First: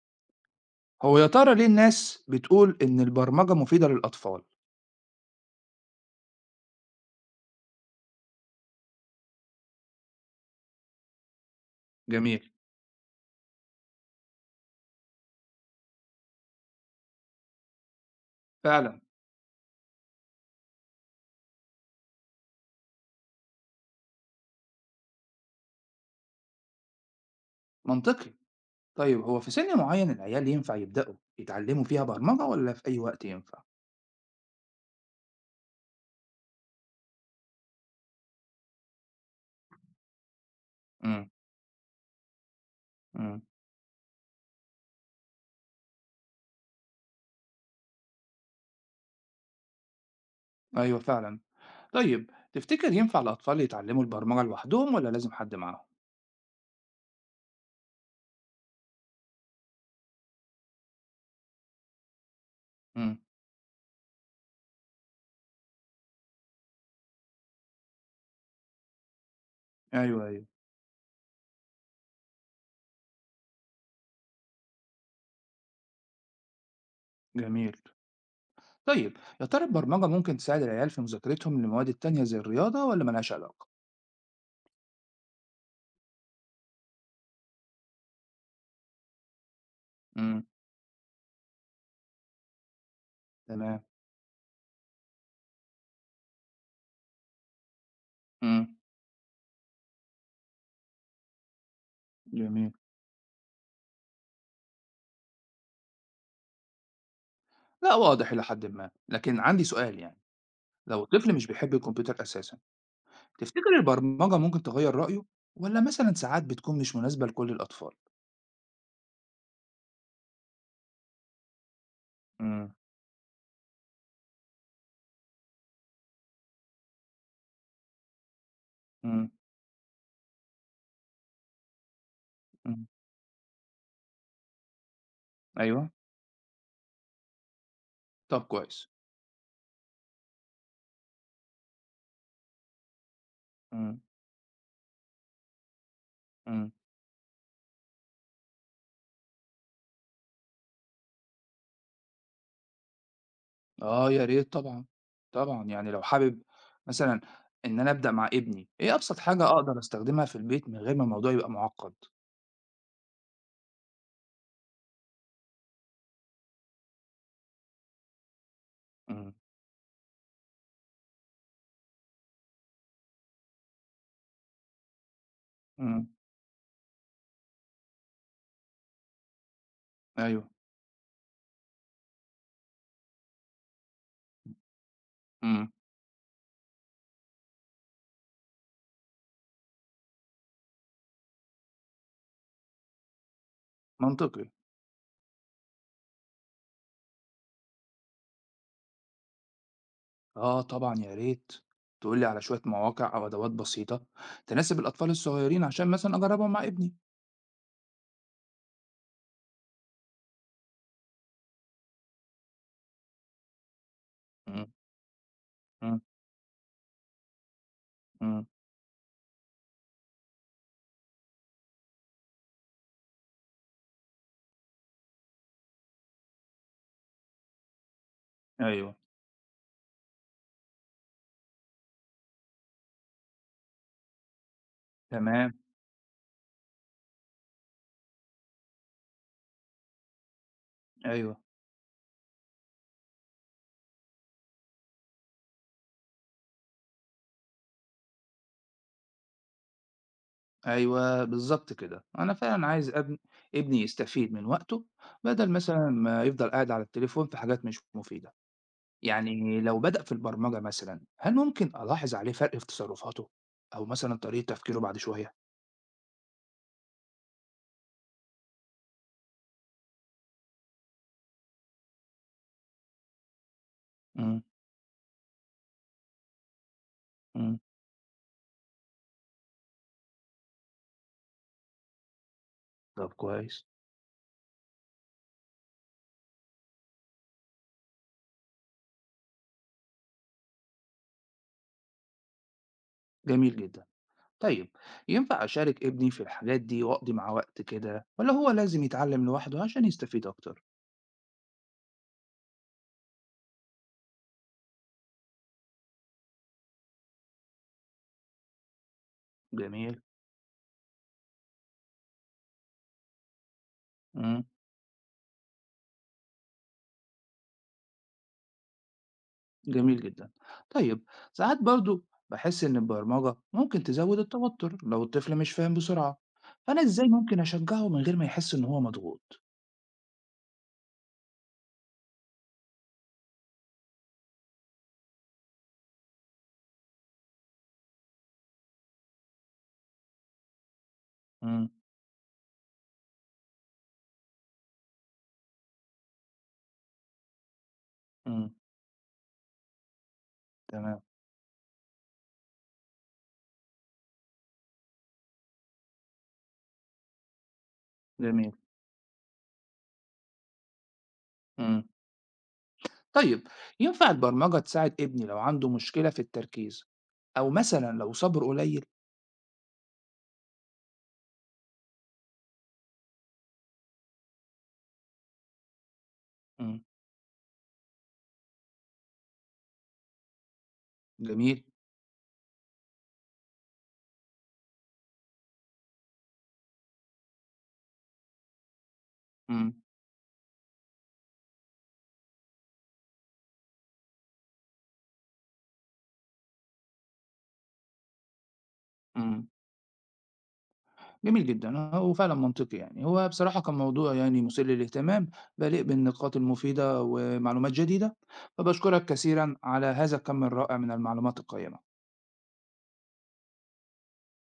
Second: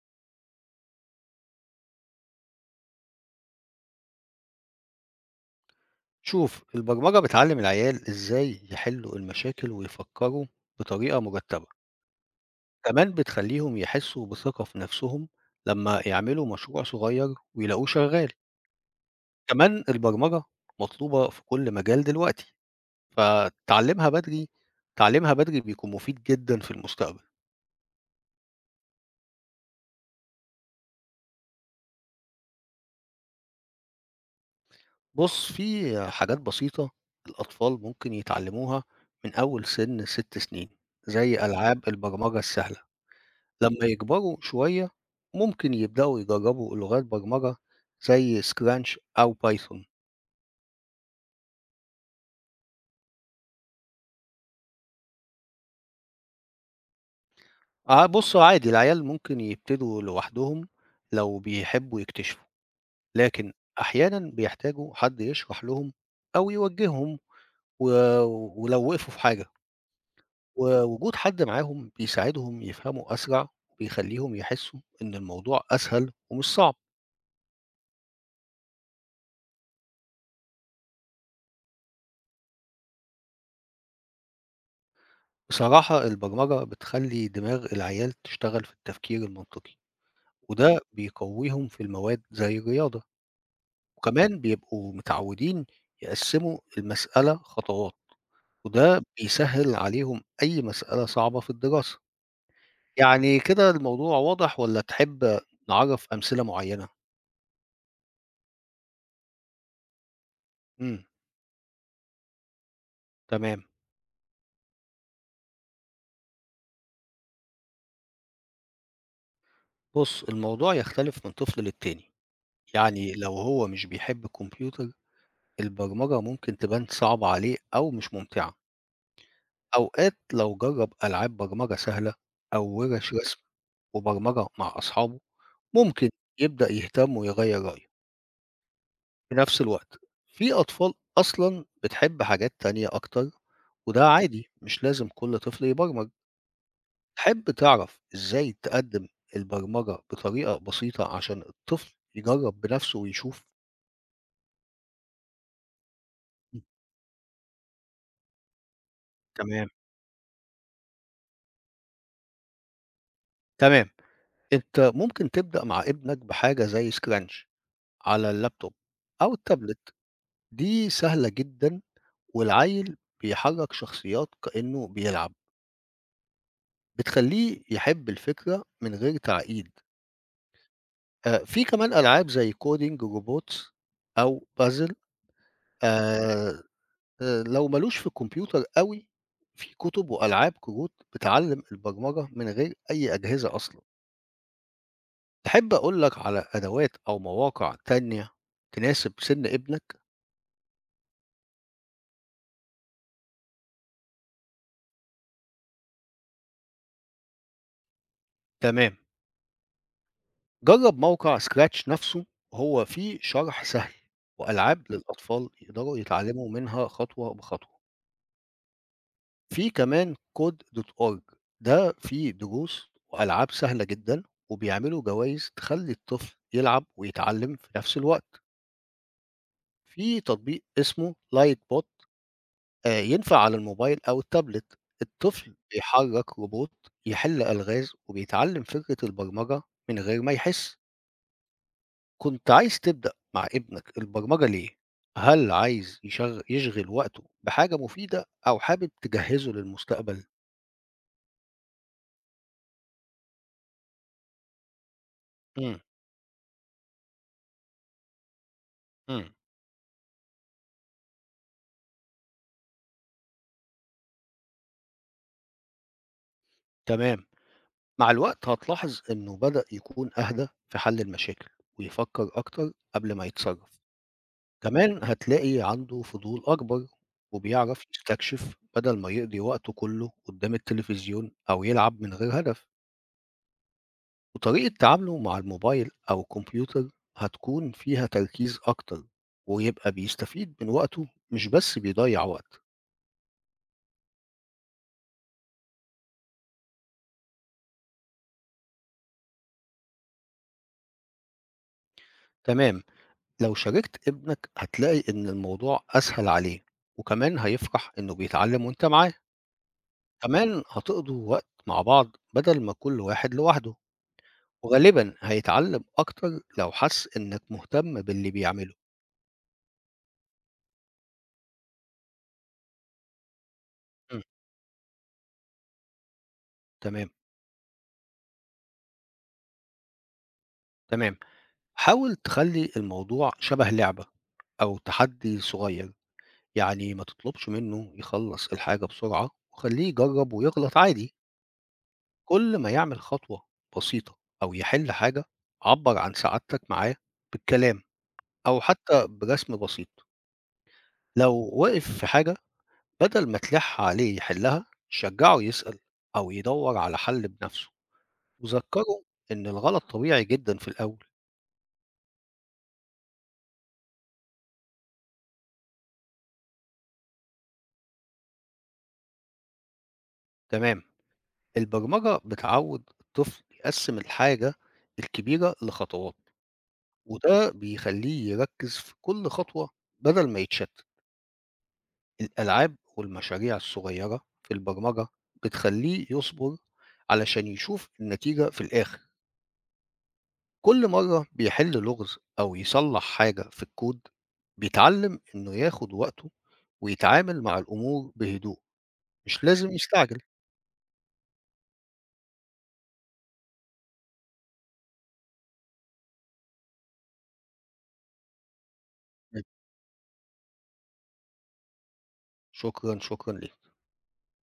هو يا ترى ليه الناس بتقول إن البرمجة مفيدة للأطفال؟ شوف، البرمجة بتعلم العيال إزاي يحلوا المشاكل ويفكروا بطريقة مرتبة. جميل. كمان بتخليهم يحسوا بثقة في نفسهم لما يعملوا مشروع صغير ويلاقوه شغال. فعلا. كمان البرمجة مطلوبة في كل مجال دلوقتي، فتعلمها بدري بيكون مفيد جدا في المستقبل. منطقي. طيب، هو في سن معين العيال ينفع يبدأوا يتعلموا فيها برمجة، ولا في أي وقت ينفع؟ بص، في حاجات بسيطة الأطفال ممكن يتعلموها من أول سن 6 سنين، امم. زي ألعاب البرمجة السهلة. امم. لمّا يكبروا شوية، ممكن يبدأوا يجربوا لغات برمجة زي scratch أو python. أيوه فعلا. طيب، تفتكر ينفع الأطفال يتعلموا البرمجة لوحدهم، ولا لازم حد معاهم؟ آه بُص، عادي العيال ممكن يبتدوا لوحدهم لو بيحبوا يكتشفوا، امم. لكن أحيانًا بيحتاجوا حد يشرح لهم أو يوجههم و ولو وقفوا في حاجة. أيوه أيوه. ووجود حد معاهم بيساعدهم يفهموا أسرع، وبيخليهم يحسوا إن الموضوع أسهل ومش صعب. جميل. طيب، يا ترى البرمجة ممكن تساعد العيال في مذاكرتهم للمواد التانية زي الرياضة، ولا ملهاش علاقة؟ بصراحة البرمجة بتخلي دماغ العيال تشتغل في التفكير المنطقي، امم. وده بيقويهم في المواد زي الرياضة، تمام. وكمان بيبقوا متعودين يقسموا المسألة خطوات، امم. وده بيسهل عليهم أي مسألة صعبة في الدراسة. جميل. يعني كده الموضوع واضح والّا تحب نعرّف أمثلة معينة؟ لا، واضح إلى حد ما، لكن عندي سؤال يعني. إمم، لو طفل مش بيحب الكمبيوتر أساسا، تمام. تفتكر البرمجة ممكن تغير رأيه، ولا مثلا ساعات بتكون مش مناسبة لكل الأطفال؟ بُص، الموضوع يختلف من طفل للتاني، امم. يعني لو هو مش بيحب الكمبيوتر، البرمجة ممكن تبان صعبة عليه أو مش ممتعة. امم. أوقات لو جرّب ألعاب برمجة سهلة أو امم. وِرش رسم وبرمجة مع أصحابه أيوه. ممكن يبدأ يهتم ويغيّر رأيه. طب كويس. في نفس الوقت في أطفال أصلًا بتحب حاجات تانية أكتر، امم. وده عادي، مش لازم كل طفل يبرمج. امم. تحب تعرف إزاي تقدّم البرمجة بطريقة بسيطة عشان الطفل يجرّب بنفسه ويشوف؟ آه يا ريت طبعا. طبعا يعني لو حابب، إمم، مثلا، إن أنا أبدأ مع ابني. إيه أبسط حاجة تمام، أقدر أستخدمها في البيت من غير ما الموضوع يبقى معقد؟ تمام. أنت ممكن تبدأ مع ابنك بحاجة زي scratch على اللابتوب امم. أو التابلت، دي سهلة جدًا والعيّل بيحرّك شخصيات كإنه بيلعب. امم. بتخلّيه يحب الفكرة من غير تعقيد. أيوه. في كمان ألعاب زي coding robots أو puzzle. امم. آآ لو ما لوش في الكمبيوتر أوي، في كُتب وألعاب كروت بتعلّم البرمجة من غير أي أجهزة أصلًا. منطقي. تحب أقول لك على أدوات أو مواقع تانية تناسب سِن ابنك؟ آه طبعا يا ريت. تقولي على شوية مواقع أو أدوات بسيطة تناسب الأطفال الصغيرين عشان مثلا أجربهم مع ابني. تمام. جرّب موقع scratch نفسه، هو فيه شرح سهل وألعاب للأطفال يقدروا إمم، يتعلموا منها خطوة بخطوة. إمم، في كمان code.org، ده فيه دروس وألعاب سهلة جدًا، وبيعملوا جوايز تخلّي الطفل يلعب ويتعلم في نفس الوقت. أيوه، في تطبيق اسمه lightbot، ينفع على الموبايل أو التابلت، تمام، الطفل بيحرّك روبوت يحل ألغاز وبيتعلم فكرة البرمجة من غير ما يحس. أيوه، كنت عايز تبدأ مع ابنك البرمجة ليه؟ هل عايز يشغل وقته بحاجة مفيدة أو حابب تجهّزه للمستقبل؟ أيوه، بالضبط كده. أنا فعلًا عايز ابني يستفيد من وقته، بدل إمم، مثلًا ما يفضل قاعد على التليفون في حاجات مش مفيدة. إمم، يعني لو بدأ في البرمجة مثلًا، هل ممكن ألاحظ عليه فرق في تصرفاته، أو مثلًا طريقة تفكيره بعد شوية؟ تمام. مع الوقت هتلاحظ إنه بدأ يكون أهدى في حل المشاكل ويفكر أكتر قبل ما يتصرف. إمم، كمان هتلاقي عنده فضول أكبر إمم، وبيعرف يستكشف بدل ما يقضي وقته كله قدام التلفزيون أو يلعب من غير هدف. طب كويس، وطريقة تعامله مع الموبايل أو الكمبيوتر هتكون فيها تركيز أكتر، ويبقى بيستفيد من وقته مش بس بيضيع وقت. جميل جدًا. طيب، ينفع أشارك ابني في الحاجات دي وأقضي معاه وقت كده، والّا هو لازم يتعلم لوحده عشان يستفيد أكتر؟ تمام، لو شاركت ابنك هتلاقي إن الموضوع أسهل عليه، وكمان هيفرح إنه بيتعلم وإنت معاه. جميل، كمان هتقضوا وقت مع بعض بدل ما كل واحد لوحده. إمم. وغالبا هيتعلم أكتر لو حس إنك مهتم باللي بيعمله. جميل جدًا. طيب، ساعات برضه باحس إن البرمجة ممكن تزوّد مم. التوتر لو الطفل مش فاهم بسرعة. فأنا إزاي تمام ممكن أشجعه من غير ما يحس إن هو مضغوط؟ تمام. حاول تخلي الموضوع شبه لعبة أو تحدي صغير، يعني ما تطلبش منه يخلص الحاجة بسرعة وخليه يجرب ويغلط عادي. إمم، كل ما يعمل خطوة بسيطة أو يحل حاجة، عبر عن سعادتك معاه بالكلام إمم، أو حتى برسم بسيط. تمام، لو وقف في حاجة بدل ما تلح عليه يحلها شجعه يسأل أو يدور على حل بنفسه، جميل، وذكره إن الغلط طبيعي جدا في الأول. إمم. طيب، ينفع البرمجة تساعد ابني لو عنده مشكلة في التركيز، أو مثلًا لو صبره قليل؟ تمام، البرمجة بتعود الطفل يقسم الحاجة الكبيرة لخطوات، إمم، وده بيخليه يركز في كل خطوة بدل ما يتشتت. جميل، الألعاب والمشاريع الصغيرة في البرمجة بتخليه يصبر علشان يشوف النتيجة في الآخر. إمم، كل مرة بيحل لغز أو يصلح حاجة في الكود بيتعلم إنه ياخد وقته ويتعامل مع الأمور بهدوء، مش إمم. لازم يستعجل. جميل جدًا. آه، هو فعلًا منطقي يعني. هو بصراحة كان موضوع يعني مُثير للاهتمام، مليء بالنقاط المفيدة ومعلومات جديدة. فباشكرك كثيرًا على هذا الكم الرائع من المعلومات القيّمة. شكرا ليك.